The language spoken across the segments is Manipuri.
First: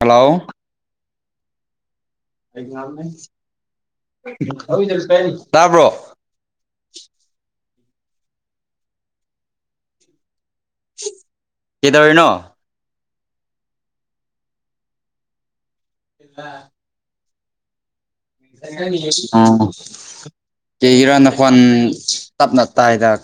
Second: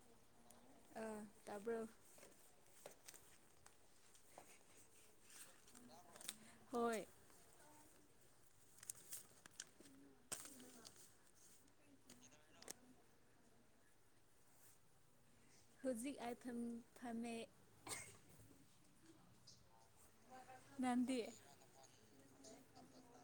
ꯍꯜꯂꯣ ꯑꯥ ꯇꯥꯕ꯭ꯔꯣ ꯑꯦꯛꯖꯥꯝꯅꯦ ꯇꯥꯕ꯭ꯔꯣ ꯍꯣꯏ ꯀꯩꯗꯧꯔꯤꯅꯣ ꯍꯧꯖꯤꯛ ꯑ ꯊꯝꯃꯦ ꯑꯥ ꯀꯦꯒꯤꯔ ꯅꯪꯗꯤ ꯅꯈꯣꯟ ꯇꯞꯅ ꯇ ꯍꯗꯥꯛ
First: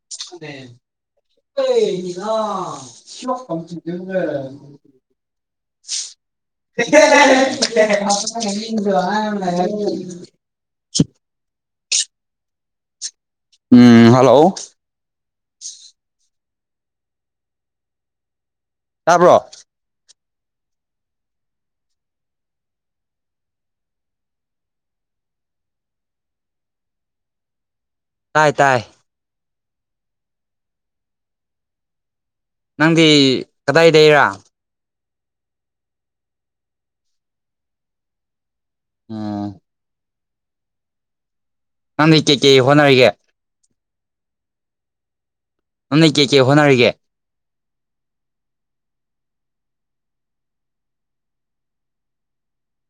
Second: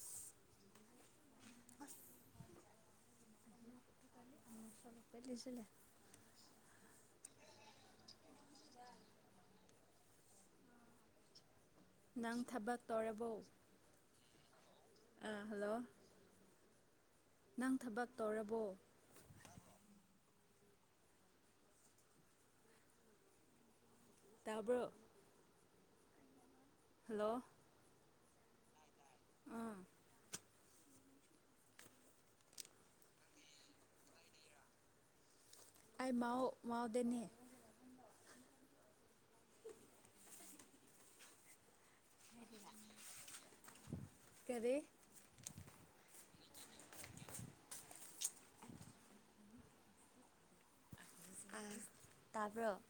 ꯀ ꯊ ꯎꯝ ꯊꯦ ꯋꯥ ꯅꯪ ꯊꯕꯛ ꯇꯧꯔꯕ ꯎꯝ ꯍꯜꯂꯣ ꯑꯥ ꯍꯜꯂꯣ ꯅꯪ ꯊꯕꯛ ꯇꯧꯔꯕꯣ ꯇꯥꯕ꯭ꯔꯣ ꯇꯕꯣ ꯍꯜꯂꯣ ꯇꯥꯏ ꯇꯥꯏ ꯑꯥ ꯅꯪꯗꯤ ꯀꯗꯥꯏꯗꯒꯤꯔꯥ ꯑꯩ ꯃꯎ ꯃꯎꯗꯅꯤ ꯑꯝ ꯅꯪ ꯂꯤ ꯀꯦ ꯀꯦ ꯍꯣꯅꯔꯒ ꯀꯔꯤ ꯅꯅꯩ ꯀꯦ ꯀꯦ ꯍꯣꯅꯔꯒ ꯇꯥꯔꯕ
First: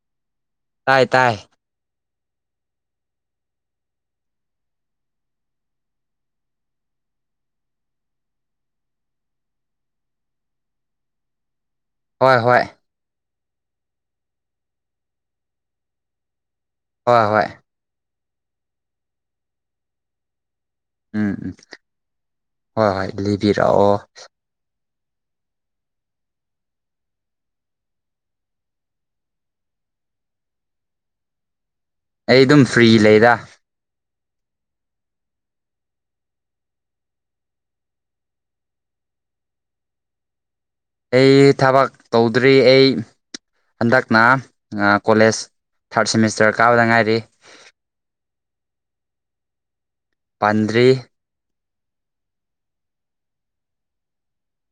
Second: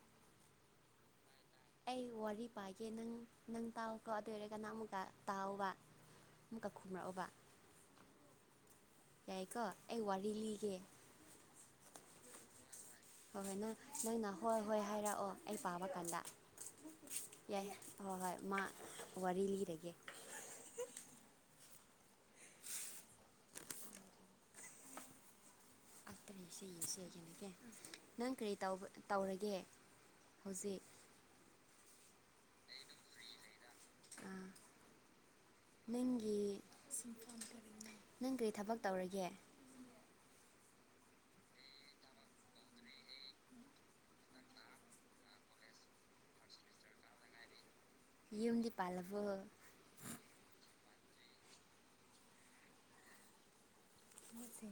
ꯇꯥꯏ ꯇꯥꯏ ꯑꯩ ꯋꯥꯔꯤ ꯄꯥꯏꯒꯦ ꯅꯪ ꯅꯪ ꯇꯥꯎꯀꯣ ꯑꯗꯨ ꯑꯣꯏꯔꯒ ꯀꯅꯥꯃꯨꯀ ꯇꯥꯎꯑꯣꯕ ꯑꯃꯨꯛꯀꯛꯈꯨꯝꯔꯛꯑꯕ ꯌꯥꯏꯀꯣ ꯑꯩ ꯋꯥꯔꯤ ꯂꯤꯒꯦ ꯍꯣꯏ ꯍꯣꯏ ꯍꯣꯏ ꯍꯣꯏ ꯅꯪ ꯅꯪꯅ ꯍꯣꯏ ꯍꯣꯏ ꯍꯥꯏꯔꯛꯑꯣ ꯑꯩ ꯄꯥꯕ ꯀꯥꯟꯗ ꯍꯣꯏ ꯍꯣꯏ ꯌꯥꯏ ꯍꯣꯏ ꯍꯣꯏ ꯃꯥ ꯋꯥꯔꯤ ꯂꯤꯔꯒꯦ ꯎꯝ ꯎꯝ ꯍꯣꯏ ꯍꯣꯏ ꯂꯤꯕꯤꯔꯛꯑꯣ ꯇꯔꯦ ꯏꯁꯩ ꯌꯦꯁꯦ ꯀꯩꯅꯒꯦ ꯅꯪ ꯀꯔꯤ ꯇꯧꯔꯒꯦ ꯍꯧꯖꯤꯛ ꯑꯩ ꯑꯗꯨꯝ ꯐ꯭ꯔꯤ ꯂꯩꯔ ꯑꯥ ꯅꯪꯒꯤ ꯅꯪ ꯀꯔꯤ ꯊꯕꯛ ꯇꯧꯔꯒꯦ ꯎꯝ ꯑꯩ ꯊꯕꯛ ꯇꯧꯗ꯭ꯔꯤ ꯑꯩ ꯍꯟꯗꯛꯅ ꯀꯣꯂꯦꯖ ꯊꯥꯔꯠ ꯁꯦꯃꯤꯁꯇꯔ ꯀꯥꯕꯗ ꯉꯥꯏꯔꯤ ꯌꯨꯝꯗꯤ ꯄꯥꯜꯂꯕꯨ ꯄꯥꯟꯗꯔꯤꯦ ꯌꯦꯁ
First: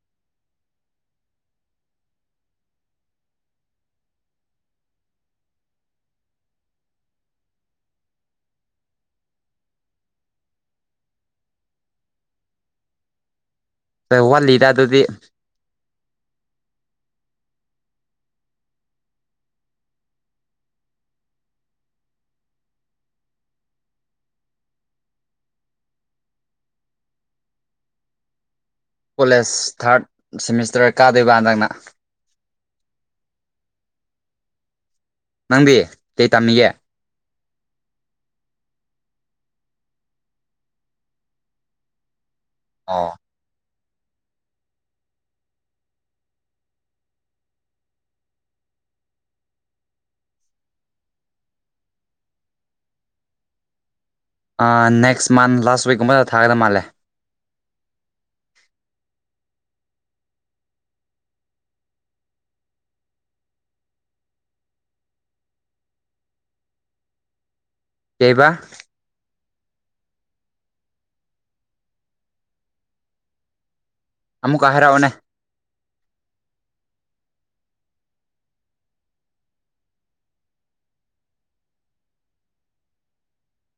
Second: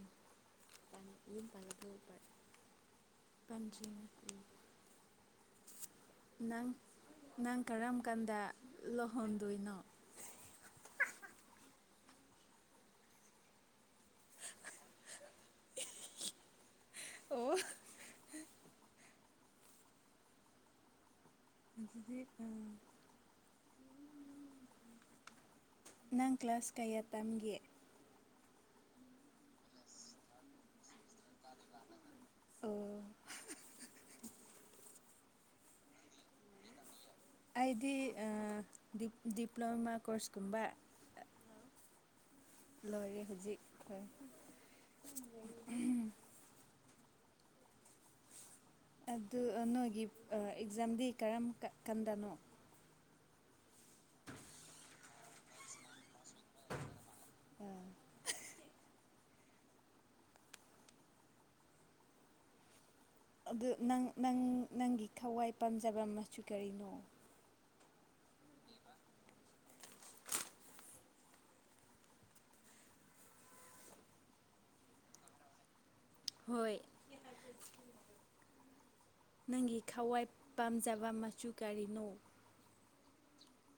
ꯄꯂꯕ ꯄꯟꯖ ꯅꯪ ꯅꯪ ꯀꯔꯝ ꯀꯥꯟꯗ ꯂꯨꯍꯣꯡꯗꯣꯏꯅꯣ [unintelligible] ꯋꯥꯠꯂꯤꯗ ꯑꯗꯨꯗꯤ ꯑꯣ ꯑꯗꯨꯗꯤ ꯑ ꯅꯪ ꯀ꯭ꯂꯥꯁ ꯀꯌꯥ ꯇꯝꯒꯦ ꯀꯣꯂꯦꯖ ꯊꯥꯔꯠ ꯁꯦꯃꯤꯁꯇꯔ ꯀꯥꯗꯣꯏꯕ ꯍꯟꯗꯛꯅ ꯑꯣ ꯅꯪꯗꯤ ꯀꯩ ꯇꯝꯃꯤꯌꯦ ꯍꯥꯏꯗꯤ ꯗꯤꯄ꯭ꯂꯣꯃꯥ ꯀꯣꯔꯁꯀꯨꯝꯕ ꯑꯣ ꯂꯣꯏꯦ ꯍꯧꯖꯤꯛ ꯈ ꯑꯗꯨ ꯅꯣꯏꯒꯤ ꯑꯦꯛꯖꯥꯝꯗꯤ ꯀꯔꯝ ꯀꯟꯗꯅꯣ ꯅꯦꯛꯁ ꯃꯟ ꯂꯥꯁ ꯋꯤꯛꯀꯨꯝꯕꯗ ꯊꯥꯒꯗ ꯃꯥꯜꯂꯦ ꯑꯗꯨ ꯅꯪ ꯅꯪ ꯅꯪꯒꯤ ꯊꯋꯥꯏ ꯄꯥꯝꯖꯕ ꯃꯆꯨ ꯀꯔꯤꯅꯣ ꯀꯩꯕꯥ ꯑꯃꯨꯀ ꯑ ꯍꯔꯥꯎꯅꯅꯦ ꯍꯣꯏ ꯅꯪꯒꯤ ꯈꯋꯥꯏ ꯄꯥꯝꯖꯕ ꯃꯆꯨ ꯀꯔꯤꯅꯣ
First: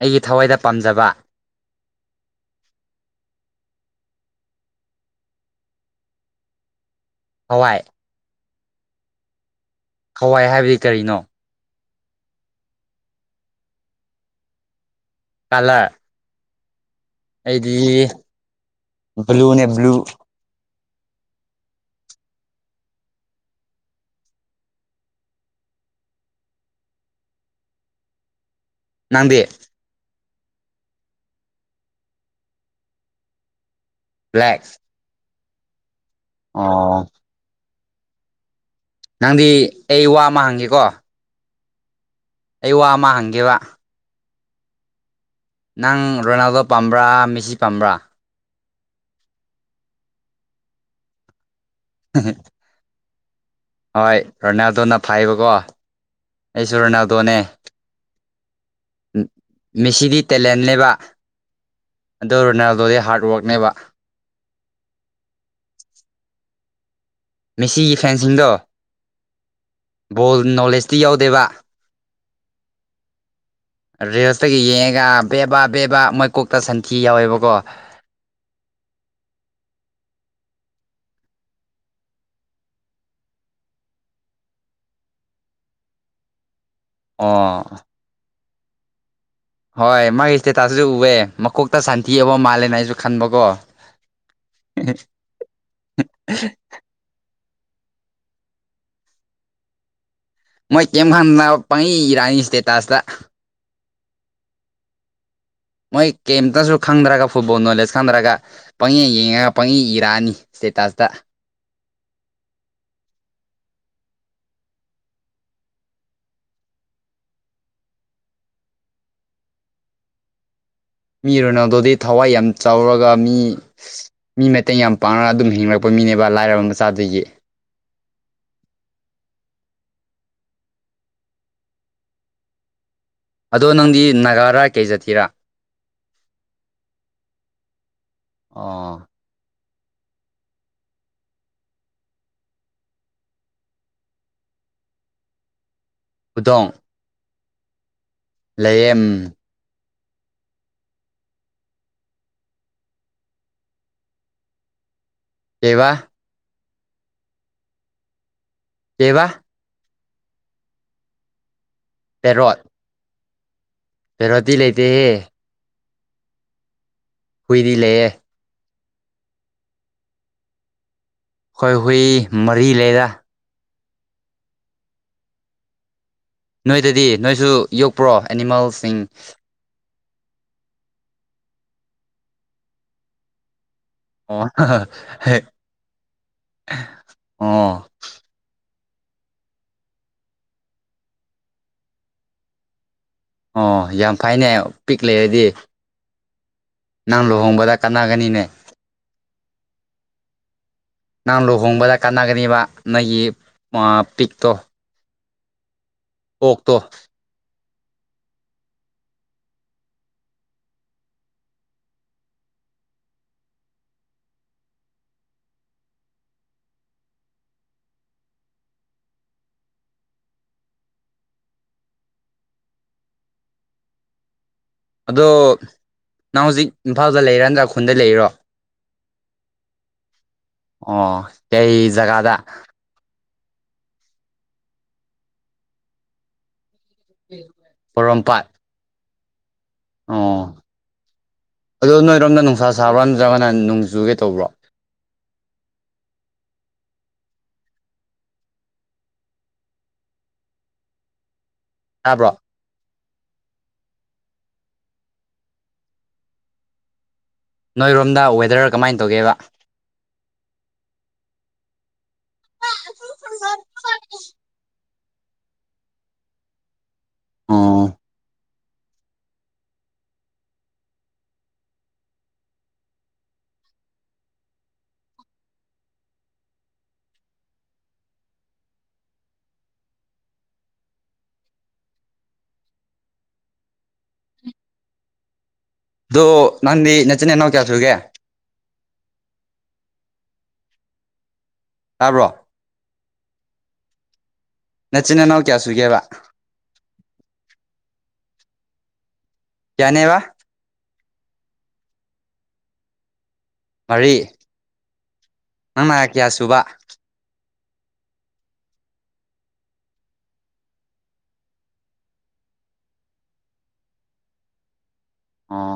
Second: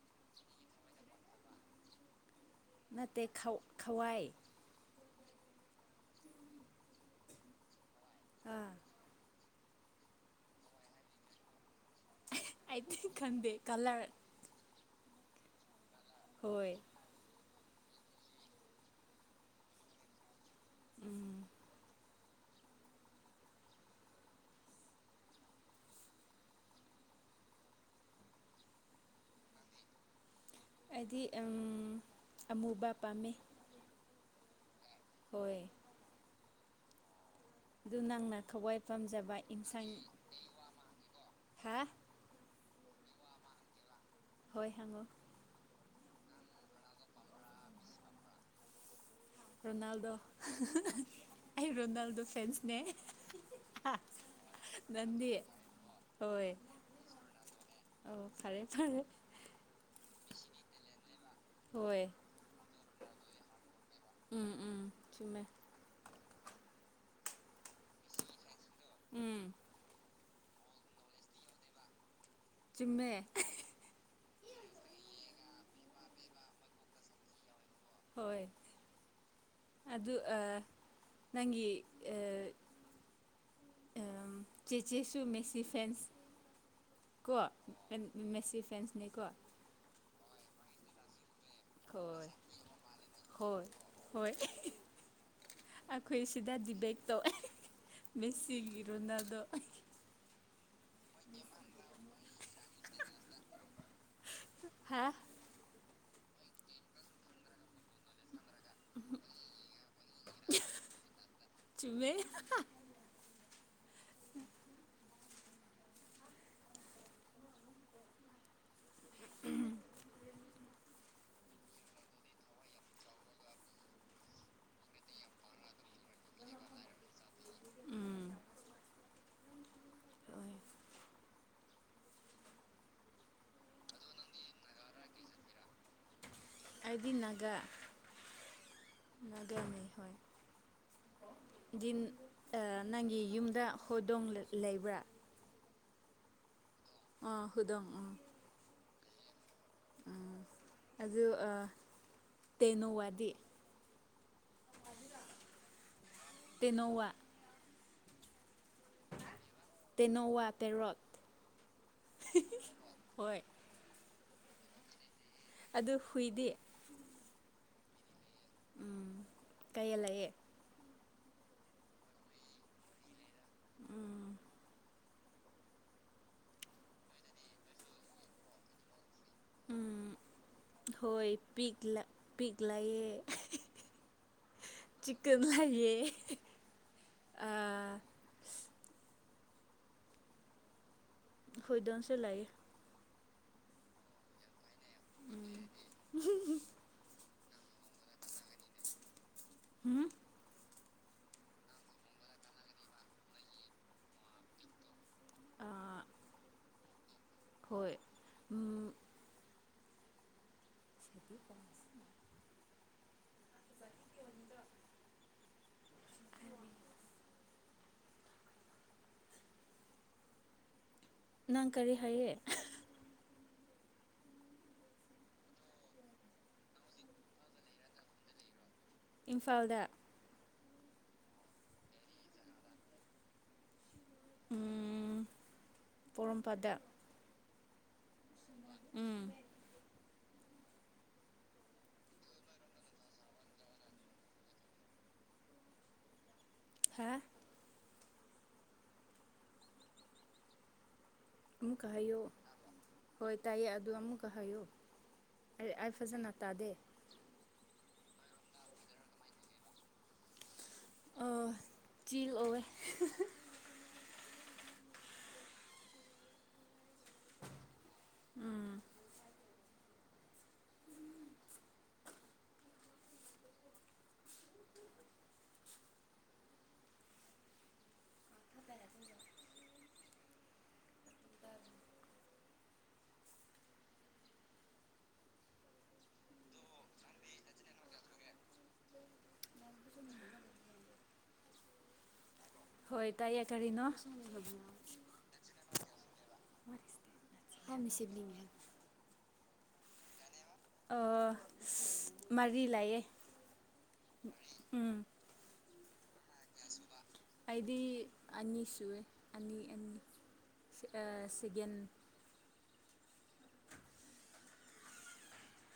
ꯑꯩꯒꯤ ꯊꯋꯥꯏꯗ ꯄꯥꯝꯖꯕ ꯅꯠꯇꯦ ꯈꯋꯥꯏ ꯍꯋꯥꯏ ꯑꯥ ꯍꯋꯥꯏ ꯍꯥꯏꯕꯗꯤ ꯀꯔꯤꯅꯣ ꯑ ꯇ ꯈꯗꯦ ꯀꯂꯔ ꯀꯂ ꯍꯣꯏ ꯑꯩꯗꯤ ꯕ꯭ꯂꯨꯅꯦ ꯕ꯭ꯂꯨ ꯎꯝ ꯅꯪꯗꯤ ꯑꯩꯗꯤ ꯎꯝ ꯑꯃꯨꯕ ꯄꯥꯝꯃꯦ ꯕ꯭ꯂꯦꯛ ꯍꯣꯏ ꯑꯣ ꯑꯗꯨ ꯅꯪꯅ ꯈꯧꯋꯥꯏ ꯅꯪꯗꯤ ꯑꯩ ꯋꯥ ꯑꯃ ꯍꯪꯒꯦꯀꯣ ꯍꯥ ꯑꯩ ꯋꯥ ꯑꯃ ꯍꯪꯒꯦꯕ ꯍꯣꯏ ꯍꯪꯉꯣ ꯅꯪ ꯔꯣꯅꯥꯜꯗꯣ ꯄꯥꯝꯕ꯭ꯔꯥ ꯃꯤꯁꯤ ꯄꯥꯝꯕ꯭ꯔꯥ ꯔꯣꯅꯥꯜꯗꯣ ꯑꯩ ꯔꯣꯅꯥꯜꯗꯣ ꯐ꯭ꯔꯦꯟꯁꯅꯦ ꯍꯣꯏ ꯔꯣꯅꯥꯜꯗꯣꯅ ꯐꯥꯏꯕꯀꯣ ꯍꯣꯏ ꯑꯩꯁꯨ ꯔꯣꯅꯥꯜꯗꯣꯅꯦ ꯑꯧ ꯐꯔꯦ ꯐꯔꯦ ꯃꯦꯁꯤꯗꯤ ꯇꯦꯂꯦꯟꯅꯦꯕ ꯍꯣꯏ ꯑꯗꯨ ꯔꯣꯅꯥꯜꯗꯣꯗꯤ ꯍꯥꯔꯗ ꯋꯥꯔꯛꯅꯦꯕ ꯎꯝ ꯎꯝ ꯆꯨꯝꯃꯦ ꯃꯦꯁꯤꯒꯤ ꯐꯦꯟꯁꯤꯡꯗꯣ ꯎꯝ ꯕꯣꯜ ꯅꯣꯂꯦꯖꯇꯤ ꯌꯥꯎꯗꯦꯕ ꯆꯨꯝꯃꯦ ꯔꯤꯜꯁꯇꯒꯤ ꯌꯦꯡꯉꯒ ꯕꯦꯕꯥ ꯕꯦ ꯕꯥ ꯃꯣꯏ ꯀꯣꯛꯇ ꯁꯟꯊꯤ ꯌꯥꯎꯋꯦꯕꯀꯣ ꯍꯣꯏ ꯑꯗꯨ ꯑꯥ ꯅꯪꯒꯤ ꯑꯥ ꯆꯦ ꯆꯦꯁꯨ ꯃꯦꯁꯤ ꯐꯦꯟꯁ ꯀꯣ ꯑꯣ ꯃꯦꯁꯤ ꯐꯦꯟꯁꯅꯤꯀꯣ ꯍꯣꯏ ꯃꯥꯒꯤ ꯁ꯭ꯇꯦꯇꯁꯁꯨ ꯎꯑꯦ ꯃꯈꯀꯣꯛꯇ ꯁꯟꯊꯤ ꯍꯣꯏ ꯌꯥꯎꯕ ꯃꯥꯜꯂꯦꯅ ꯑꯩꯁꯨ ꯈꯟꯕꯀꯣ ꯍꯣꯏ ꯍꯣꯏ ꯑꯩꯈꯣꯏ ꯁꯤꯗꯗꯤ ꯕꯦꯛꯇꯣ ꯃꯦꯁꯤꯒꯤ ꯔꯣꯅꯥꯜꯗꯣ ꯃꯣꯏ ꯀꯩꯝ [unintelligible] ꯄꯪꯏ ꯏꯔꯥꯅꯤ ꯁ꯭ꯇꯦꯇꯥꯁꯇ ꯍꯥ ꯃꯣꯏ ꯀꯩꯝꯇꯁꯨ ꯈꯪꯗ꯭ꯔꯒ ꯐꯨꯠꯕꯣꯜ ꯅꯣꯂꯦꯖ ꯈꯪꯗ꯭ꯔꯒ ꯄꯪꯌꯦ ꯌꯦꯡꯉꯒ ꯄꯪꯉꯌꯦ ꯏꯔꯛꯑꯅꯤ ꯁ꯭ꯇꯦꯇꯥꯁꯇ [unintelligible] ꯃꯤ ꯔꯣꯅꯥꯜꯗꯣꯗꯤ ꯊꯋꯥꯏ ꯌꯥꯝ ꯆꯥꯎꯔꯒ ꯃꯤ ꯃꯤ ꯃꯇꯦꯡ ꯌꯥꯝ ꯄꯥꯡꯔꯒ ꯑꯗꯨꯝ ꯍꯤꯡꯂꯛꯄ ꯃꯤ ꯃꯤꯅꯦꯕ ꯂꯥꯏꯔꯕ ꯃꯆꯥꯗꯒꯤ ꯎꯝ ꯍꯣꯏ ꯑꯗꯣ ꯅꯪꯗꯤ ꯅꯥꯒꯥꯔ ꯀꯩ ꯖꯥꯇꯤꯔꯥ ꯑꯩꯗꯤ ꯅꯒꯥ ꯑꯣ ꯅꯒꯥꯅꯤ ꯗꯤꯟ ꯅꯪꯒꯤ ꯌꯨꯝꯗ ꯍꯣꯗꯣꯡ ꯂꯩꯕ꯭ꯔꯥ ꯍꯧꯗꯣꯡ ꯑꯥ ꯍꯨꯗꯣꯡ ꯂꯩꯌꯦ ꯑꯗꯨ ꯑꯥ ꯇꯦꯅꯣꯋꯥꯗꯤ [inaudible] ꯀꯩꯕ ꯇꯦꯅꯧꯋꯥ ꯀꯩꯕ ꯇꯦꯅꯣꯋꯥ ꯄꯦꯔꯣꯠ ꯄꯦꯔꯣꯛ ꯍꯣꯏ ꯄꯦꯔꯣꯗꯤ ꯂꯩꯇꯦꯍꯦ ꯑꯗꯨ ꯍꯨꯏꯗꯤ ꯍꯨꯏꯗꯤ ꯂꯩꯌꯦ ꯎꯝ ꯀꯩꯌꯦ ꯂꯩꯑꯦ ꯍꯣꯏ ꯍꯨꯏ ꯃꯔꯤ ꯂꯩꯔ ꯎꯝ ꯅꯣꯏꯗꯗꯤ ꯅꯣꯏꯁꯨ ꯌꯣꯛꯄ꯭ꯔꯣ ꯑꯦꯅꯤꯃꯦꯜꯁꯤꯡ ꯎꯝ ꯍꯣꯏ ꯄꯤꯛ ꯄꯤꯛ ꯂꯥꯛꯑꯌꯦ ꯑꯣ ꯍ ꯑꯣ ꯍꯣꯏꯗꯣꯟꯁꯤ ꯂꯩ ꯑꯣ ꯌꯥꯝ ꯐꯩꯅꯦ ꯄꯤꯛ ꯂꯩꯔꯗꯤ ꯅꯪ ꯂꯨꯍꯣꯡꯕꯗ ꯀꯥꯟꯅꯒꯅꯤꯅꯦ ꯎꯝ ꯅꯪ ꯂꯨꯍꯣꯡꯕꯗ ꯀꯥꯟꯅꯒꯅꯦꯕ ꯅꯣꯏꯒꯤ ꯄꯤꯛꯇꯣ ꯑꯣꯛꯇꯣ ꯍꯣꯏ ꯎꯝ ꯀꯗꯤ ꯇꯔꯁꯤ [inaudible] ꯅꯪ ꯀꯔꯤ ꯍꯥꯏꯌꯦ ꯑꯗꯣ ꯅꯪ ꯍꯧꯖꯤꯛ ꯏꯝꯐꯥꯜꯗ ꯂꯩꯔꯗ ꯈꯨꯟꯗ ꯂꯩꯔꯣ ꯏꯝꯐꯥꯜꯗ ꯑꯣ ꯀꯩ ꯖꯒꯥꯗ ꯎ ꯄꯣꯔꯣꯝꯄꯥꯠꯇ ꯄꯔꯣꯝꯄꯥꯠ ꯎꯝ ꯑꯣ ꯑꯗꯣ ꯅꯣꯏꯔꯣꯝꯗ ꯅꯨꯡꯁꯥ ꯁꯥꯕ꯭ꯔꯥ ꯅꯠꯇ꯭ꯔꯒꯅ ꯅꯣꯡꯖꯨꯒꯦ ꯇꯧꯕ꯭ꯔꯣ ꯍꯥ ꯑꯃꯨꯛꯀꯥ ꯍꯥꯌꯣ ꯇꯥꯕ꯭ꯔꯣ ꯍꯣꯏ ꯇꯥꯏꯌꯦ ꯑꯗꯨ ꯑꯃꯨꯛꯀ ꯍꯥꯏꯌꯨ ꯑꯩ ꯑꯩ ꯐꯖꯅ ꯇꯥꯗꯦ ꯅꯣꯏꯔꯣꯝꯗ ꯋꯦꯗꯔ ꯀꯃꯥꯏꯅ ꯇꯧꯒꯦꯕ ꯑꯣ ꯆꯤꯜ ꯑꯣꯏ ꯑꯣ ꯑꯗꯣ ꯅꯪꯗꯤ ꯅꯦꯆꯤꯟ ꯅꯥꯅꯥꯎ ꯀꯌꯥꯁꯨꯒꯦ ꯇꯥꯕ꯭ꯔꯣ ꯍꯣꯏ ꯇꯥꯏꯑꯌꯦ ꯀꯔꯤꯅꯣ ꯅꯆꯤꯟ ꯏꯅꯥꯎ ꯀꯌꯥ ꯁꯨꯏꯒꯦꯕ [inaudible] ꯀꯌꯥꯅꯦ ꯋꯥ ꯃꯔꯤ ꯂꯩꯌꯦ ꯋꯥꯔꯤ ꯎꯝ ꯅꯪ ꯀꯌꯥ ꯁꯨꯕ ꯑꯩꯗꯤ ꯑꯅꯤ ꯁꯑꯦ ꯑꯅꯤ ꯑꯅꯤ ꯁꯤꯒꯦꯟ ꯑꯥ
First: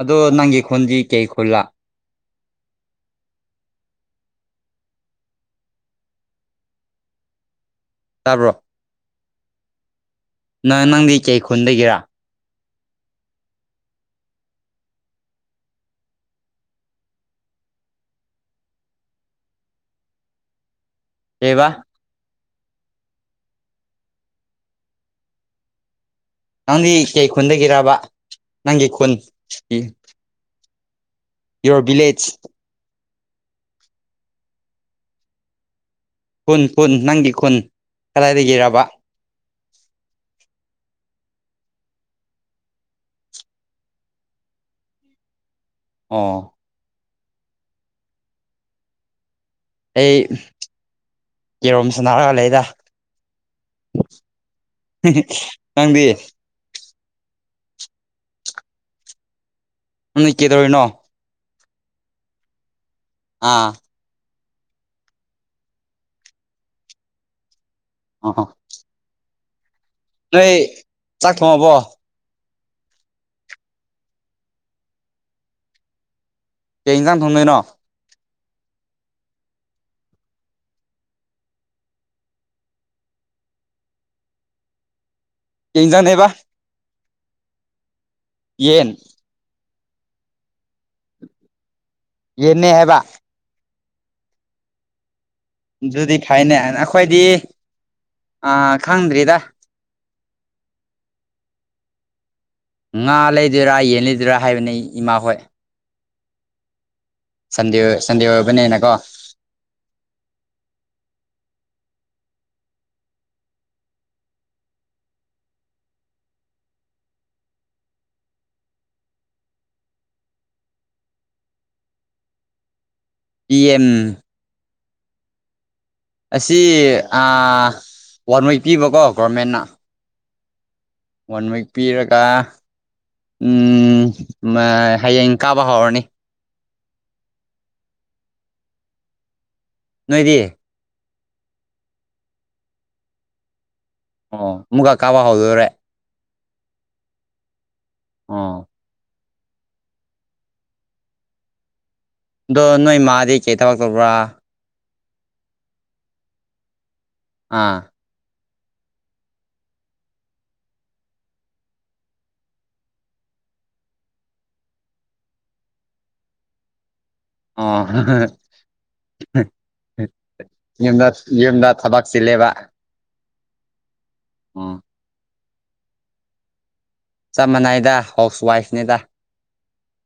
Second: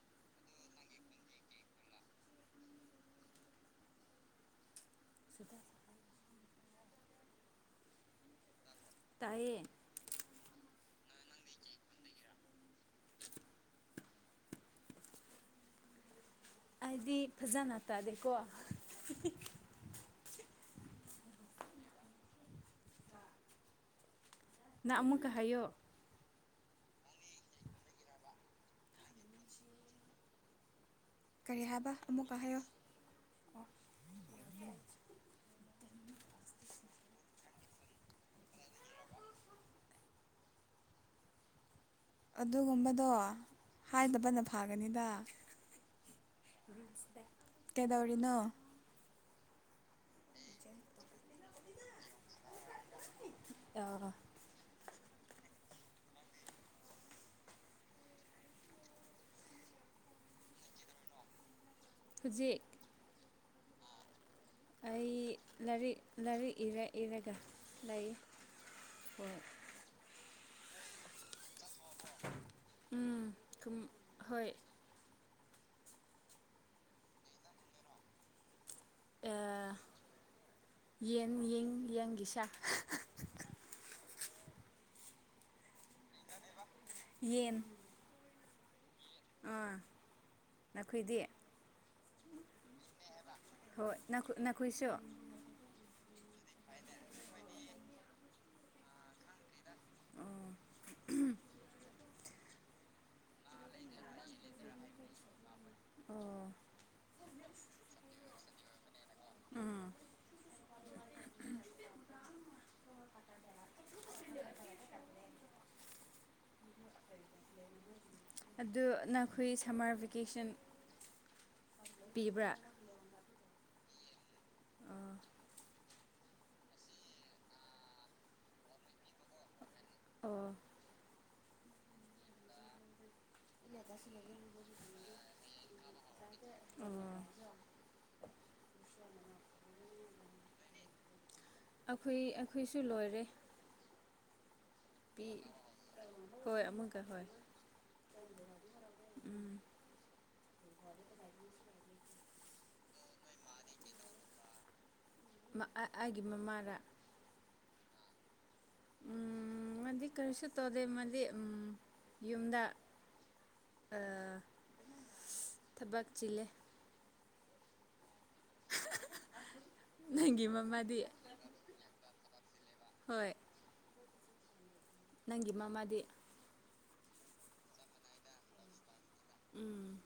ꯑꯗꯣ ꯅꯪꯒꯤ ꯈꯨꯣꯟꯗꯤ ꯀꯩ ꯈꯨꯜꯂꯥ ꯇꯥꯕ꯭ꯔꯣ ꯇꯏꯌꯦ ꯅ ꯅꯪꯗꯤ ꯀꯩ ꯈꯨꯟꯗꯒꯤꯔꯥ ꯍꯥꯏꯗꯤ ꯐꯖꯅ ꯇꯥꯗꯦꯀꯣ ꯀꯩꯕꯥ ꯅꯥ ꯑꯃꯨ ꯀ ꯍꯥꯏꯑꯣ ꯅꯪꯗꯤ ꯀꯩ ꯈꯨꯟꯗꯒꯤꯔꯕ ꯅꯪꯒꯤ ꯈꯨꯟ ꯀꯔꯤ ꯌꯣꯔ ꯍꯥꯏꯕ ꯑꯃꯨꯛꯀ ꯚꯤꯂꯦꯖ ꯍꯥꯏꯌꯣ ꯈꯨꯟ ꯄꯨꯟ ꯅꯪꯒꯤ ꯈꯨꯟ ꯀꯗꯥꯏ ꯌꯔꯕ ꯑꯗꯨꯒꯨꯝꯕꯗꯣ ꯍꯥꯏꯗꯕꯅ ꯐꯒꯅꯤꯗ ꯑꯥ ꯀꯩꯗꯧꯔꯤꯅꯣ ꯑꯩ ꯀꯦꯔꯣꯝ ꯁꯅꯥꯔꯒ ꯂꯩꯗ ꯑ ꯅꯪꯗꯤ ꯅ ꯀꯦꯗꯧꯔꯤꯅꯣ ꯍꯧ ꯎꯆꯦꯛ ꯑꯥ ꯑꯩ ꯂꯥꯏꯔꯤꯛ ꯂꯥꯏꯔꯤꯛ ꯏꯔ ꯏꯔꯒ ꯂꯩ ꯑꯣ ꯑꯣ ꯍ ꯅꯣꯏ ꯆꯥꯛ ꯊꯣꯉꯕꯣ ꯎꯝ ꯍꯣꯏ ꯀꯩ ꯏꯟꯖꯥꯡ ꯊꯣꯡꯗꯣꯏꯅꯣ ꯑ ꯌꯦꯟ ꯌꯦꯡ ꯌꯦꯡꯒꯤꯁꯥ ꯀꯖꯦꯕ ꯌꯦꯟ ꯌꯦꯟ ꯑꯥ ꯅꯈꯣꯏꯗꯤ ꯌꯦꯟꯅꯅꯦ ꯍꯕ ꯍꯣꯏꯈ ꯅꯈꯣꯏꯁꯨ ꯑꯗꯨꯗꯤ ꯐꯅꯦ ꯑꯩꯈꯣꯏꯗꯤ ꯑ ꯈꯪꯗ꯭ꯔꯤꯗ ꯉꯥ ꯂꯩꯗꯣꯏꯔꯥ ꯌꯦꯟꯜꯂꯤꯗꯣꯏꯔꯥ ꯍꯥꯏꯕꯅꯤ ꯏꯃꯥ ꯍꯣꯏ ꯑꯣ ꯁꯟꯗꯦ ꯁꯟꯗꯦ ꯑꯣꯏꯕꯅꯦꯅꯀꯣ ꯎꯝ [unintelligible] ꯎꯝ ꯑꯗꯨ ꯅꯈꯣꯏ ꯁꯝꯃꯔ ꯚꯦꯀꯦꯁꯟ ꯄꯤꯕ꯭ꯔꯥ ꯄꯦꯝ ꯑ ꯑꯁꯤ ꯋꯥꯟ ꯃꯛ ꯄꯤꯕꯀꯣ ꯒꯣꯔꯃꯦꯟꯅ ꯑꯣ ꯋꯥꯟ ꯋꯤꯛ ꯄꯤꯔꯒ ꯎꯝ ꯍꯌꯦꯡ ꯀꯥꯕ ꯍꯧꯔꯅꯤ ꯑꯣ ꯅꯣꯏꯗꯤꯌꯦ ꯑꯩꯈꯣꯏ ꯑꯩꯈꯣꯏꯁꯨ ꯂꯣꯏꯔꯦ ꯑꯣ ꯃꯨꯒꯥ ꯀꯥꯕ ꯄꯤ ꯍꯗ꯭ꯔꯦ ꯍꯣꯏ ꯑꯃꯨꯛꯀ ꯍꯣꯏ ꯑꯥ ꯎꯝ ꯑꯗꯣ ꯅꯣꯏ ꯃꯥꯗꯤ ꯀꯩ ꯊꯕꯛ ꯇꯧꯕ꯭ꯔꯥ ꯑꯩꯒꯤ ꯃꯃꯥꯗ ꯑꯥ ꯎꯝ ꯑꯃꯗꯤ ꯀꯔꯤꯁꯨ ꯇꯧꯗꯦ ꯑꯃꯗꯤꯗꯤ ꯎꯝ ꯌꯨꯝꯗ ꯊꯥꯕꯥꯛꯆꯂꯦ ꯑ ꯅꯪꯒꯤ ꯌꯦ ꯃꯃꯥꯗꯤ ꯌꯦ ꯊꯕ ꯁꯤꯂꯦꯕ ꯍ ꯑꯥ ꯅꯪꯒꯤ ꯃꯃꯥꯗꯤ ꯆꯞ ꯃꯥꯟꯅꯏꯗ ꯍꯥꯎꯁ ꯋꯥꯏꯐꯅꯤꯗ ꯎꯝ